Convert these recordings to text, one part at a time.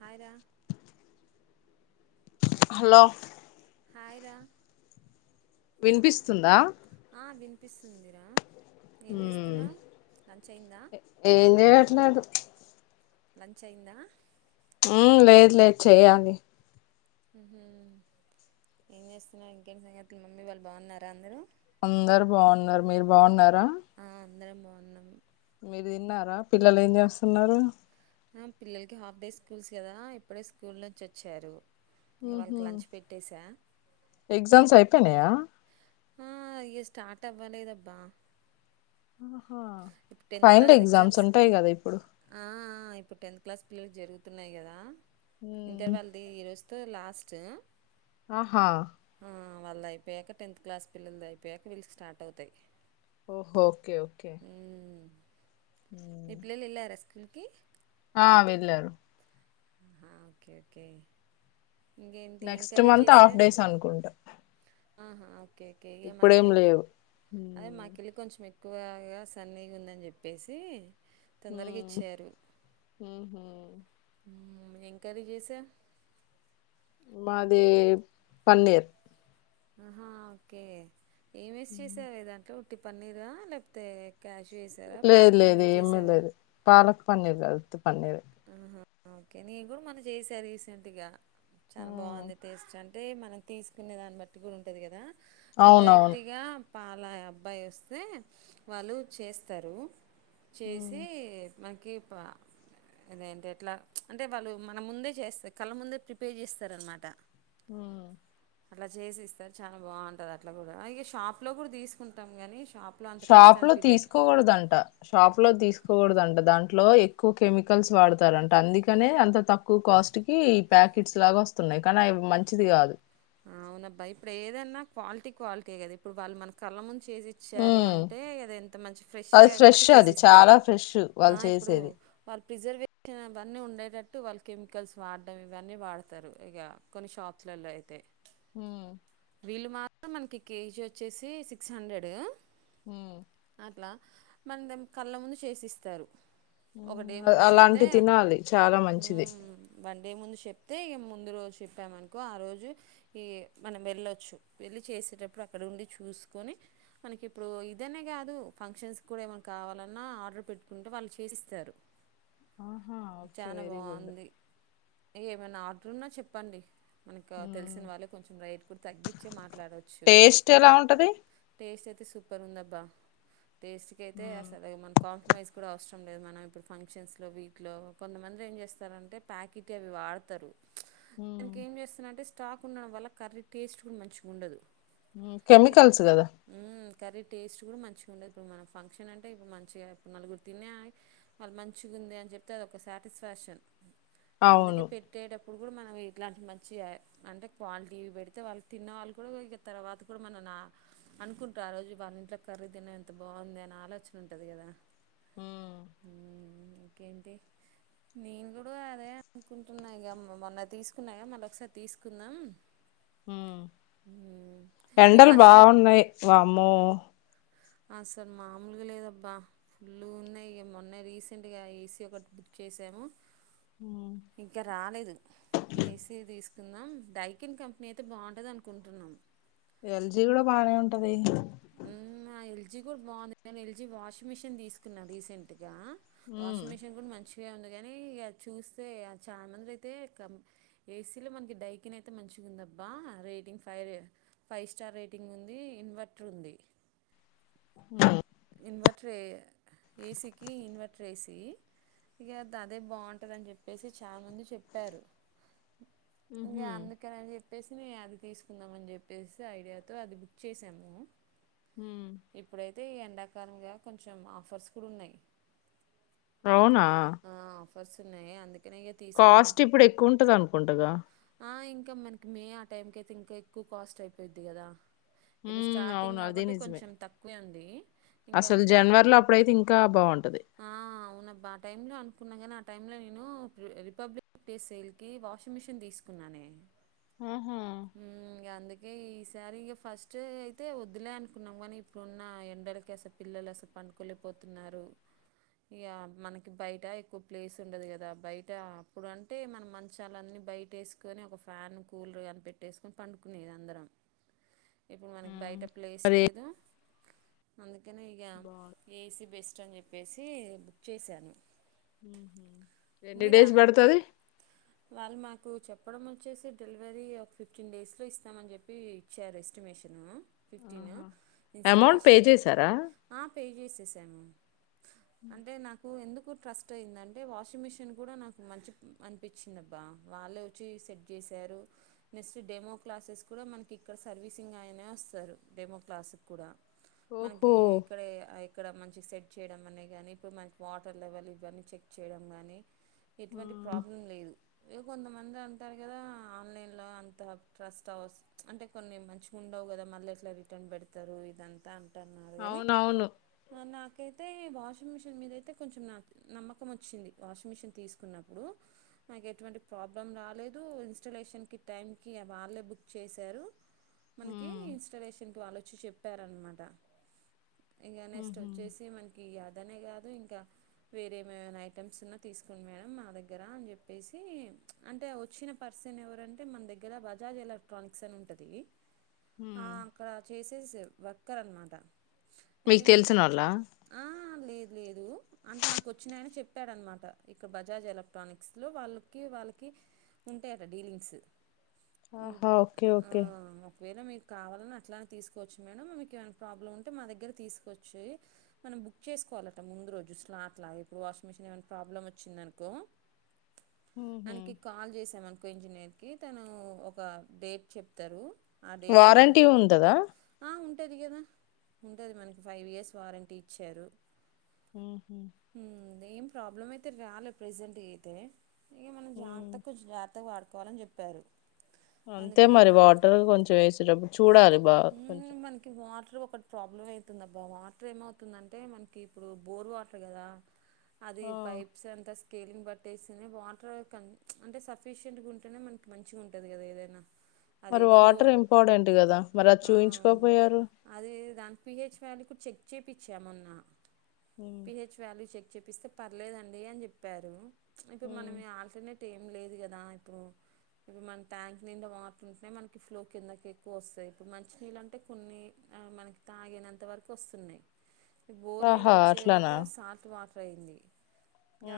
Hi రా hello hi రా వినిపిస్తుందా ఆ వినిపిస్తుంది రా ఉమ్ ఏం చేయట్లేదు. లంచ్ అయిందా ఉమ్ లేదు లేదు చెయాలి ఊహు ఏం చేస్తున్నావు ఇంకేంటి సంగతులు మమ్మీ వాళ్ళు బాగున్నారా అందరూ. అందరు బాగున్నారు మీరు బాగున్నారా. ఆ అందరం బాగున్నాం మీరు తిన్నారా పిల్లలు ఏం చేస్తున్నారు ఆ పిల్లలకి హాఫ్ డే స్కూల్స్ కదా ఇప్పుడే స్కూల్ నుంచి వచ్చారు ఇంక ఊహు వాళ్ళకి లంచ్ పెట్టేశా ఇంక ఎగ్జామ్స్ అయిపోయినాయా ఆ, ఇక స్టార్ట్ అవ్వలేదబ్బా ఆహా ఇప్పుడు టెన్త్ ఫైనల్ క్లాస్ ఎగ్జామ్స్ ఉంటాయి కదా ఇప్పుడు ఆ, ఇప్పుడు టెన్త్ క్లాస్ పిల్లలకు జరుగుతున్నాయి కదా. ఇంటర్ మ్మ్ వాళ్ళది ఈరోజు తో లాస్టు ఆహా వాళ్లది అయిపోయాక టెన్త్ క్లాస్ పిల్లలది అయిపోయాక వీళ్ళకి స్టార్ట్ అవుతాయి ఓహో ఓకే ఓకే మ్మ్ మీ మ్మ్ పిల్లలు వెళ్ళారా స్కూల్‌కి. ఆ వెళ్ళారు ఆ ఓకే ఓకే ఇంకేంటి ఏం next curry month half days అనుకుంటా ఆ హా ఓకే ఓకే ఇ ఇప్పుడేం మనకే లేవు అదే మ్మ్ మాకిళ్ళి కొంచెం ఎ ఎక్కువగా సన్నీగ ఉందని చెప్పేసి ఊ తొందరగా ఇచ్చారు ఊహు ఉహుం.. ఏం కర్రీ చేసావు మాది పన్నీర్ ఆహా ఓకే ఏం వేస్ చేసావే దాంట్లో పన్నీరా లేకపోతే క్యాషు వేసారా లేదు పాలక్ లేదు పన్నీర్ ఏమీ చేసావా లేదు పాలక్ పన్నీర్ కాదు. ఉత్తి పన్నీరే ఓకే నేను కూడా మన్న చేసా రీసెంట్ గా చాలా బాగుంది టేస్ట్ అం అంటే మనం తీసుకునే దాన్ని బట్టి కూడా ఉంటది కదా నేన్‌ అవునవును డైరెక్ట్‌గా పాల అబ్బాయి వస్తే వాళ్ళు చేస్తారు చేసి మకి పా అదేంటే ఎట్లా అంటే వాళ్ళు మన ముందే చేస్తారు కళ్ళ ముందే ప్రిపేర్ చేస్తారనమాట ఉ అట్లా చేసి ఇస్తారు చాలా బాగుంటది అట్లా కూడా ఇగ షాప్ లో కూడా తీసుకుంటాం కాని షాప్ లో తీసుకోకూడదంట షాప్ లో తీసు కూడదంట దాంట్లో ఎక్కువ కెమికల్స్ వాడతారంట అందుకనే అంత తక్కువ కాస్ట్ కి ఈ ప్యాకెట్స్ లాగా వస్తున్నాయి కానీ అవి మంచిది కాదు అవున అబ్బాయి ఇప్పుడు ఏదన్నా క్వాలిటీ క్వాలిటీ కదా ఇప్పుడు వాళ్ళు మన కళ్ళ మున్ చేసి ఇచ్చారు ఉమ్ అంటే అది ఎంత మంచి ఫ్రెష్ అది గా ఏంబటే చేసి అది చాలా ఇస్తారు ఫ్రెష్ ఆ వాళ్ళు ఇప్పుడు చేసేది ప్రిజర్వేటిన్ అవన్నీ ఉండేటట్టు వాళ్ళు కెమికల్స్ వాడడం ఇవన్నీ వాడతారు ఇగ కొన్ని షాప్స్లలో అయితే ఉ వీళ్ళు మాత్రం మనకి కేజీ వచ్చేసి సిక్స్ హండ్రెడ్ ఉ అట్లా మన కళ్ళ ముందు చేసిస్తారు ఒక ఉమ్, డే అ- ముందు చెప్తే అలాంటి తినాలి చాలా ఉ మంచిది వన్ డే ముందు చెప్తే ఇమ్ము ముందు రోజు చెప్పా మనుకో ఆ రోజు ఈ మనకు వెళ్ళొచ్చు వెళ్ళి చేసేటప్పుడు అక్కడ ఉండి చూసుకొని మనకి ఇప్పుడు ఇదనే కాదు ఫంక్షన్స్కి కూడా ఏమైనా కావాలన్నా ఆర్డర్ పెట్టుకుంటే వాళ్ళు చేసిస్తారు ఆహా ఓకే చాలా వెరీ గుడ్ బాగుంది ఏమైనా ఆర్డర్ ఉన్నా చెప్పండి మనకి ఉమ్, తెలిసిన వాళ్ళే కొంచెం రేట్ తగ్గించే మాట మాట్లాడచ్చు టేస్ట్ ఎలా ఉంటది టేస్ట్ ఎట్లు సూపర్ ఉందబ్బా టేస్ట్ కి అయితే ఉమ్, అసలు మన కాంప్రమైజ్ కూడా అవసరం లేదు మనం ఇప్పుడు ఫంక్షన్స్లో వీటిలో కొంతమంది ఏం చేస్తారంటే ప్యాకెట్ అవి వాడతారు ఉమ్, దానికి ఏం చేస్తున్నంటే స్టాక్ ఉండడం వల్ల కర్రీ టేస్ట్ కూడా మంచిగా ఉండదు ఉ ఇప్పుడు కెమికల్స్ కదా మ్మ్ కర్రీ టేస్ట్ మంచిగా ఉండదు మనం ఫంక్షన్ అంటే ఇప్పుడు మంచిగా ఇప్పుడు నలుగురు తినే వాళ్ళు మంచిగా ఉంది అని చెప్తే అదొక సాటిస్ఫాక్షన్ అందుకే అవును పెట్టేటప్ ఇప్పుడు కూడా మనం ఇట్లాంటి మంచిగా అంటే క్వాలిటీ పెడి తే వాళ్ళు తిన్న వాళ్ళు కూడా ఇక తర్వాత కూడా మనన అనుకుంటారు ఆ రోజు వాళ్ళ ఇంట్లో కర్రీ తిన్న ఎంత బాగుంది అనే ఆలోచన ఉంటది కదా ఉమ్, ఇంకేంటి నేను కూడా అదే అనుకుంటున్నా ఇక మొన్న తీసుకున్నా మళ్ళ ఒకసారి తీసుకుందాం ఉమ్. ఉ ఎండలు బాగున్నాయి వామ్మో అసల మామూలుగా లేదబ్బా ఫుల్ ఉన్నాయి ఇ మొన్న రీసెంట్గా ఏసీ ఒకటి బుక్ చేసాము ఉమ్, ఇంకా రాలేదు ఏసీ తీసు కుందాం డైకిన్ కంపెనీ అయితే బావుంటందనుకుంటున్నాం ఎ ల్ జి కూడా బాగానే ఉంటది మ్ ఆ ఎల్ జి కూడా బాగుంది నేను ఎల్ జీ వాషింగ్ మిషిన్ తీసుకున్నాను రీసెంట్ ఆ ఉమ్, వాషింగ్ మిషన్ కూడా మంచి బాగానేఉంది కానీ ఇక చూస్తే చాలా మంది అయితే కం ఏసీలో మనకి డైకిన్ అయితే మంచిగుందబ్బా rating five five star rating ఉంది ఇన్వర్ ట్రుంది [unintelligible] ఇన్వర్టర్ ఏ ఏసీకి ఇన్వర్టర్ ఏసీ ఇక అదే బాగుంటుందని చెప్పేసి చాలా మంది చెప్పారు ఇంకా ఉహుం, అందుకనేని చె చెప్పేసి నే అది తీసుకుందాం అని చెప్పేసి ఐడియాతో అది బుక్ చేసాము ఉ మ్ తే ఎండక్ సంధ్య కొంచెం ఆఫర్స్ కూడూన్నాయి బ్రౌనా వస్తున్నాయి అందుక్ కాస్ట్ ఇప్పుడు ఎక్కువ ఉంటది అనుకుంటగా కా మనకి మే ఆ టైం కి అయితే ఇంకా ఎక్కువ కాస్ట్ అయిపోయిద్ది కదా ఇప్పుడు ఉమ్, స్టార్టింగ్ అవును అదే కాబట్టి నిజమే కొంచెం తక్కువే ఉం దే అసలు జనవరి లో అప్పుడైతే ఇంకా బావుంటది ఆ అవునబ్బ ఆ టైంలో అనుకున్నా కానీ ఆ టైంలో నేను రిపబ్లిక్ డే సేల్ కి వాషింగ్ మిషిన్ తీసుకున్నానే ఊహూ కే ఈసారి ఇగ ఫస్ట్ అయితే వద్దులే అనుకున్నాం ఇప్పుడున్న ఎండలకి అసలు పిల్లలు అసలు పనుకోలేకపోతున్నారు ఇగ మనకి బయట ఎక్కువ ప్లేస్ ఉండదు కదా బయట అప్పుడు అంటే మనం మంచాలన్నీ బయట వేసుకొని ఒక ఫ్యాన్ కూలర్ అని పెట్టేసుకని పండుకునేది అందరం ఇప్పుడు మనకి బైట ప్లేస్ లేదు అందుక్ [unintelligible] ఇగ బాగు ఏసీ బెస్ చ్చన్ జె ప్పేసి బుక్ చేశాను ఊహూ ఎన్ని డేస్ మీరా? పడతాది ప్పడం వొచ్చేసి డెలివరీ ఓ ఫిఫ్టీన్ డేస్లో ఇస్తామని చెప్పి ఇచ్చారు estimation fifteen amount pay installation చేసారా ఆ పే చేసేశాము అంటే నాకు ఎందుక్ కు ట్రస్ట్ అయిందంటే వాషింగ్ మిషన్ కూడా నాకు మంచి అనిపించిందిబ్బా వాళ్ళే వచ్చి సెట్ చేశారు నెక్స్ట్ డెమో క్లాసెస్ కూడా మనకి ఇక్కడ సర్వీసింగ్ అయినే వస్తారు డెమో క్లాసుక్కూడా ఓహో మనకి ఇక్కడ ఇక్కడ మని జి సెడ్జ్ చేయడం అనే గానీ ఇప్పుడు మనకి వాటర్ లెవెల్ ఇవన్నీ చెక్ చేయడం గానీ ఆ, ఎటువంటి ప్రాబ్లం లేదు ఇగ కొంతమంది అంటారు కదా ఆన్లైన్ లో అంత ట్రస్ట్ అవస్ అంటే కొన్ని మంచిగా ఉండవు కదా మళ్ళీ ఎట్లా రిటర్న్ పెడతారు ఇదంతా అంటున్నారు అవునవును దే ఈ వాషింగ్ మిషన్ మీద అయితే కొంచెం నక్ నమ్మకం వచ్చింది వాషింగ్ మిషన్ తీసుకున్నప్పుడు నాకు ఎటువంటి ప్రాబ్లం రాలేదు ఇన్స్టాలేషన్కి టైంకి వాళ్ళే బుక్ చేసారు మనకి ఉమ్, ఇన్స్టాలేషన్ వాలోచి చెప్పారనమాట ఇక హ్మ్ నెక్స్ట్ హు వచ్చేసి మనకి అదనే కాదు ఇంకా, వేరేమమైనా ఐటమ్స్ ఉన్నా తీసుకోండి మేడం మా దగ్గర అని చెప్పేసి, అంటే వచ్చిన పర్సన్ ఎవరంటే మన దగ్గర బజాజ్ ఎలక్ట్రానిక్స్ అని ఉంటది ఆ ఉమ్. అక్కడ చేసేస్వ్ వర్కర్ అన్నమాట అయితే మీకు ఆ ఆ లేదు లేదు అంటే మాకు వచ్చిన ఆయన చెప్పాడనమాట, ఇక్కడా బజాజ్ ఎలక్ట్రానిక్స్ లో వాళ్ళకి వాళ్ళకి ఉంటాయట డీలింగ్స్ ఆహా ఓకే ఆ ఓకే ఒకవేళ మీక్ కావాలని అట్లా అనే తీసుకోవచ్చు మేడంమ్ మీకు ఏమైనా ప్రాబ్లమ్ ఉంటే మా దగ్గర తీసుకోవచ్చు. మనం బుక్ చేసుకోవాలట ముందు రోజుస్లా అట్లా ఇప్పుడు వాషింగ్ మిషన్ ఏమైనా ప్రాబ్లం వచ్చిందనుకో ఉహు, ఆయనకి కాల్ చేసామనుకో ఇంజనీర్ కి తను ఒక డేట్ చెప్తారు ఆ డేట్కి మేము వారంటీ ఉంటదా ఆ, ఉంటది కదా ఉంటది మనకి ఫైవ్ ఇయర్స్ వారంటీ ఇచ్చారు హు హ్మ్ మ్, ఏం ప్రాబ్లమ్ అయితే రాలే ప్రజెంట్ గా అయితే ఏ మన జాగ్త కొంచం జార్ త్త వాడుకోవాలని చెప్పారు అంతే మరి వాటర్ కొంచెం వేసిటడబ్బు మ్ మనకి వాటర్ ఒకటి ప్రాబ్లం అయితుంది అబ్బా వాటర్ ఏమవుతుందంటే, మనకి ఇప్పుడు బోర్ వాటర్ కదా. అది ఆ, పైప్స్ అంతా స్ కెలింగ్ బట్టేసినే వాటర్ కన్ అంటే సఫిషియయంట్గా ఉంటేనే, మనకి మంచిగా ఉంటది కదా ఏదైనా. అది మర్ ఫ్లో వాటర్ ఇంపార్టెంట్ గదా మరి అది ఆ, చూయించుకోపోయారు చేపిచ్చామొన్నా ఉమ్, పిహెచ్ వాల్యూ చెక్ చెపిస్తే పర్లేదండి అని చెప్పారు ఇప్పుడు ఉమ్. మనమీ ఆల్టర్నేట్ ఏం లేదు కదా ఇప్పుడు, ఇప్పుడు మన ట్యాంక్ నిండా వాటర్ ఉంటే నే మనకి ఫ్లో కిందకి. కోస్తాయి ఇప్పుడు మంచినీళ్ళు అంటే కొన్ని మనకి తాగినంత వరకు వస్తున్నాయి. ఈ బోర్ నీళ్ ఆహా వచ్చేలో అట్లానా క సాల్ట్ వాట్ రై యింది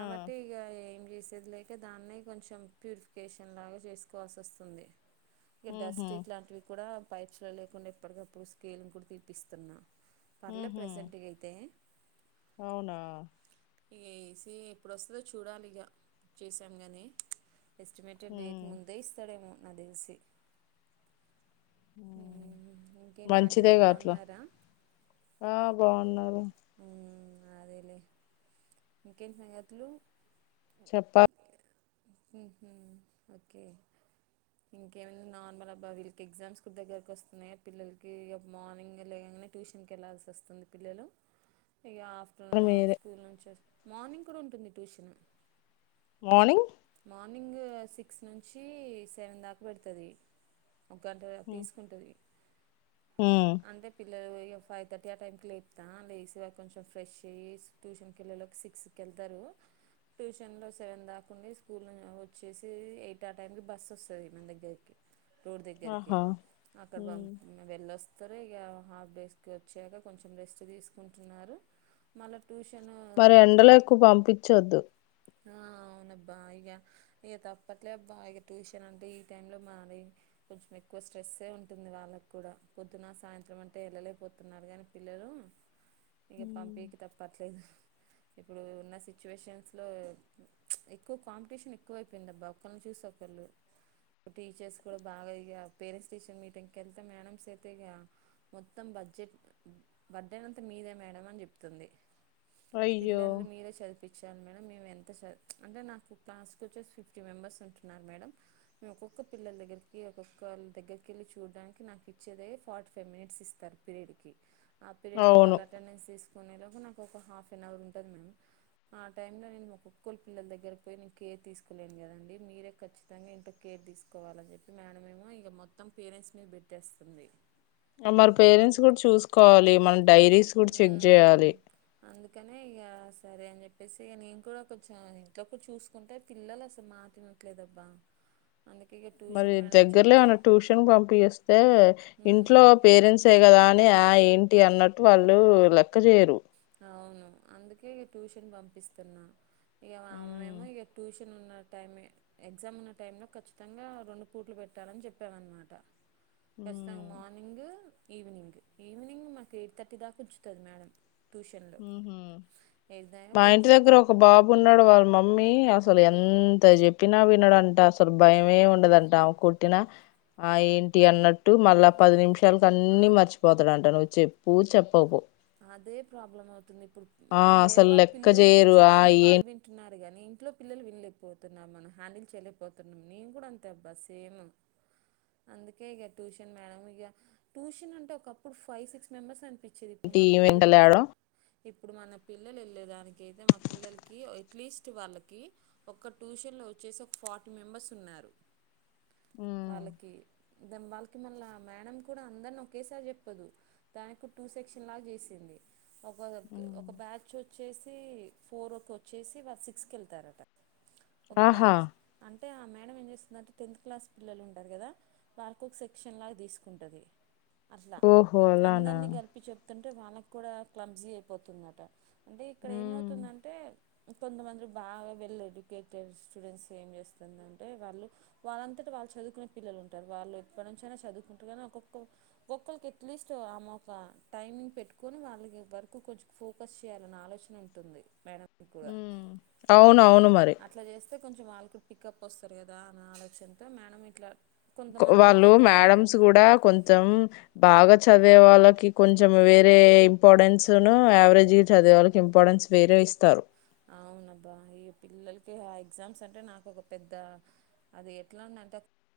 ఆ, ఇగ ఏన్ చేసేది లేక దాన్నే కొంచం ప్యూరిఫికేషన్ లాగా చేసుకోవాల్సి వస్తుంది ఇగ ఉహు, డస్ట్ ఇట్లాంటివి కూడా పైప్స్ లో లేకుండా ఎప్పటికప్పుడు స్కేలింగ్ కూడా తీపిస్తున్నా పర్లే ఉహు. ప్రజెంట్ గెయితే అవునా ఇగ ఏసీ ఎప్పుడు వస్తదో చూడాలి ఇగ చేసాము గానీ ఎస్టిమేటెడ్ డేట్ ఉమ్, ముందే ఇస్తాడేమో నా దెల్సి హ్మ్ మంచిదే వాళ్ళు గా అట్లా బాగున్నారా ఆ బావున్నారు హ్మ్ అదేలే ఇంకేంటి సంగతులు చెప్పా హ్మ్ హు ఓకే ఇంకేమ నార్మల్ అబ్బా వీళ్ళకి ఎగ్జామ్స్ గు దగ్గరకు వస్తున్నాయా పిల్లలకి మార్నింగ్ లేగానే ట్యూషన్కి వెళ్ళల్సి వస్తుంది పిల్లలు ఇగ ఆఫ్టర్నూన్ మీరే స్కూల్ నుంచి మార్నింగ్ కూడా ఉంటుంది ట్యూషన్ మానింగ్ మార్నింగ్ సిక్స్ నుంచి సెవెన్ దాకా పెడతాది ఒక గంట తీసుకుంటది మ్మ్ అంటే పిల్లలు ఇగ ఫైవ్ తర్టీ ఆ టైంకి లేపుతా లేసి వా కొంచెం ఫ్రెష్ అయ్యి ట్యూషన్కి వెళ్ళలోకి సిక్స్కి వెళ్తారు ట్యూషన్లో సెవెన్ దాకుండి స్కూల్ న్ వచ్చేసి ఎయిట్ ఆ టైంకి బస్ వస్తది మన దగ్గరికి రోడ్ దగ్గరకి ఆహా అక్కడ పంపు వెళ్ళొ సరే ఇగ హాఫ్ డేస్ కి వచ్చాక కొంచెం రెస్ట్ తీసుకుంటున్నారు, మళ్ళ ట్యూషన్ మరి ఎండలో ఎక్కువ పంపించొద్దు ఆ అవునబ్బా ఇక ఇక తప్పట్లే అబ్బా ఇక ట్యూషన్ అంటే ఈ టై లో మరి కొంచెం ఎక్కువ స్ట్రెస్సే ఉంటుంది వాళ్ళకు కూడా, పొద్దున సాయంత్రం అంటే వెళ్ళలేకపోతున్నారు కానీ పిల్లలు ఇక పంపకి తప్పట్లేదు ఇప్పుడు ఉన్న సిచ్యువేషన్స్ అట్లో ఎక్కువ కాంపిటీషన్ ఎక్కువ అైపోయింది అబ్బా, ఒకరిని చూసి ఒకళ్ళు, టీచర్స్ కూడా బాగా ఇక పేరెంట్స్ టీచర్ మీటింగ్కి వెళ్తే మేడంమ్స్ అయితే ఇక మొత్తం బడ్జెట్ బర్త్డేనంత మీదే మేడం అని చెప్తుంది. అయ్యో పిల్లల్ని మీరే చదిపి పిచ్చను మేడం మేము ఎంత చ అంటే నాకు క్లాస్క్ వచ్చేస్ ఫిఫ్టీ మెంబర్స్ ఉంటున్నారు మేడం మేము ఒక్కొక్క పిల్లల దగ్గరికి ఒక్కొక్కళ్ళ దగ్గరికి వెళ్ళి చూడడానికి నాకు ఇచ్చేదే ఫార్టీ ఫైవ్ మినిట్స్ ఇస్తారు పీరియడ్కి ఆ పీరియడ్ లో అవును వాళ్ళ అటెండెన్స్ తీసు కొనేలాగా నాకు ఒక హాఫ్ అన్ అవర్ ఉంటది మేడం ఆ టైంలో నేను ము ఒక్కలోళ్ళ పిల్లల దగ్గర పోయి నేను కేర్ తీసుకోలేను కదండి మీరే ఖచ్చితంగా ఇంట్లో కేర్ తీసుకోవాలని చెప్పి మేడేమో ఇగ మొత్తం పేరెంట్స్ మీద పెట్టేస్తుంది. మరి పేరెంట్స్ కూడా చూసుకొ కోవాలి మనం డైరీస్ కూడా చెక్ ఉమ్ చేయాలి అందుకనే ఇగ సరే అని చెప్పేసి నేను కూడా కొంచెం ఇంట్లోక చూసుకుంటే పిల్లలు అసలు మాటినట్లేదబ్బా మరి దగ్గరలో ఏమన్న ట్యూషన్ పంపి ఎస్తే ఇంట్లో ఉమ్ పేరెంట్సే కదా అని ఆ ఏం ఏంటి అన్నట్టు వాళ్ళు లెక్క చేయరు అవును అందుకే ఇ ట్యూషన్ పంపిస్తున్నా ఇగ వామేమో మ్మ్ ఇగ టూష్ షన్ ఉన్న టైమే ఎగ్జామ్ ఉన్న టైం లో ఖచ్చితంగా రెండు పూట్లు పెట్టాలని చెప్పాన్ అనమాట ఖచ్చితంగా మ్మ్ మార్నింగు ఈవినింగ్ ఈవినింగ్ మాకు ఎయిట్ థర్టీ దాకా ఉంచుతది మేడం ట్యూషన్లో హ్మ్ హు ఏదైనా మా ఇంటి దగ్గర ఒక బాబు ఉన్నాడు వాళ్ళ మమ్మీ అసలు ఎంత చెప్పినా వినడంట అసలు భయమే ఉండదంట ఆమె కొట్టినా ఆ ఏంటి అన్నట్టు మళ్ళా పది నిమిషాలు షాలకి అన్ని కొంచెం మర్చిపోతాడంట నువ్వు చెప్ పూచప్పపు అదే ప్రాబ్లం అవుతుంది ఇప్పుడు ఆ మనం అసలు వేరేళ్ళ లెక్క పిల్లలకి చేయరు ఆ చెప్తుంటే వాళ్ళు వింటున్నారు [unintelligible] ఇంట్లో పిల్లలు విన్లేకపోతున్నా మనం హ్యాండిల్ చేయలేకపోతున్నాం నేను కూడా అంతే అబ్బా సేమ్ అందుకే ఇగ ట్యూషన్ మేడం ఇ ట్యూషన్ అంటే ఒకప్పుడు ఫైవ్ సిక్స్ మెంబర్స్ అనిపిచే ఏంటి వెంట లేడ ఇప్పుడు మన పిల్లలు వెళ్ళేదానికి అయితే మా పిల్లలకి ఎట్లీస్ట్ వాళ్ళకి ఒక ట్యూషన్లో వచ్చేసి ఒక ఫార్టీ మెంబర్స్ ఉన్నారు. వాళ్ళకి దంబల్కి మళ్ళ మేడం కూడా అందరిని ఒకేసారి చెప్పదు దానికు టూ సెక్ష క్షన్ లాగా చేసింది ఒక దగ్ ఒక బ్యాచ్ వచ్ చ్చేసి ఫోర్ కు వచ్చేసి వాళ సిక్స్కి వెళ్తారట ఒక ఆహా బ్యాచ్ అన్ అంటే ఆ మేడం ఏం చేస్తుందంటే టెన్త్ క్లాస్ పిల్లలు ఉంటారు కదా వారికి ఒక సెక్షన్లాగా తీసుకుంటది అట్లా ఓహో అలానా అందరినీ గలిపి చెప్ తుంటే వాళ్ళకి కూడా క్లంబ్జి అయిపోతుందట అంటే ఇక్కడ ఉమ్, ఏమవుతుందంటే కొందమంది బాగా వెళ్ళదు. స్టూడెంట్స్ ఏం చేస్తుందింటే వాళ్ళు వాళ్ళంతట వాళ్ళు చదువుకునే పిల్లలు ఉంటారు. వాళ్ళు ఎప్పటి నుంచ ఐనా చదువుకుంటారు. కానీ ఒక్కొక్క ఒక్కొక్కరికి అట్లీస్ట్ ఆమె ఒక టైమింగ్ పెట్టుకొని వాళ్ళకి వరకు కొంచెం ఫోకస్ చేయాలన్న ఆలోచన ఉంటుంది మేడం. ఉ అవును అవును మరి అట్లా చేస్తే కొంచెం వాళ్ళకి పికప్ వస్తారు కదా అన్న ఆలోచనతో మేడం ఇట్లా. కొంతమంది వాళ్ళు కొంతమంది మేడమ్స్ అట్లా కూడా కొంచెం బాగా చదివే వాళ్ళకి కొంచెం వేరే ఇంపార్టెన్స్ ను, యావరేజ్ చదివ వాళ్ళకి ఇంపార్టెన్స్ వేరే ఇస్తారు. అవునబ్బా ఈ పిల్లలకి ఆ ఎగ్జామ్స్ అంటే నాకు ఒక పెద్ద అది ఎట్లా ఉంది. అంటే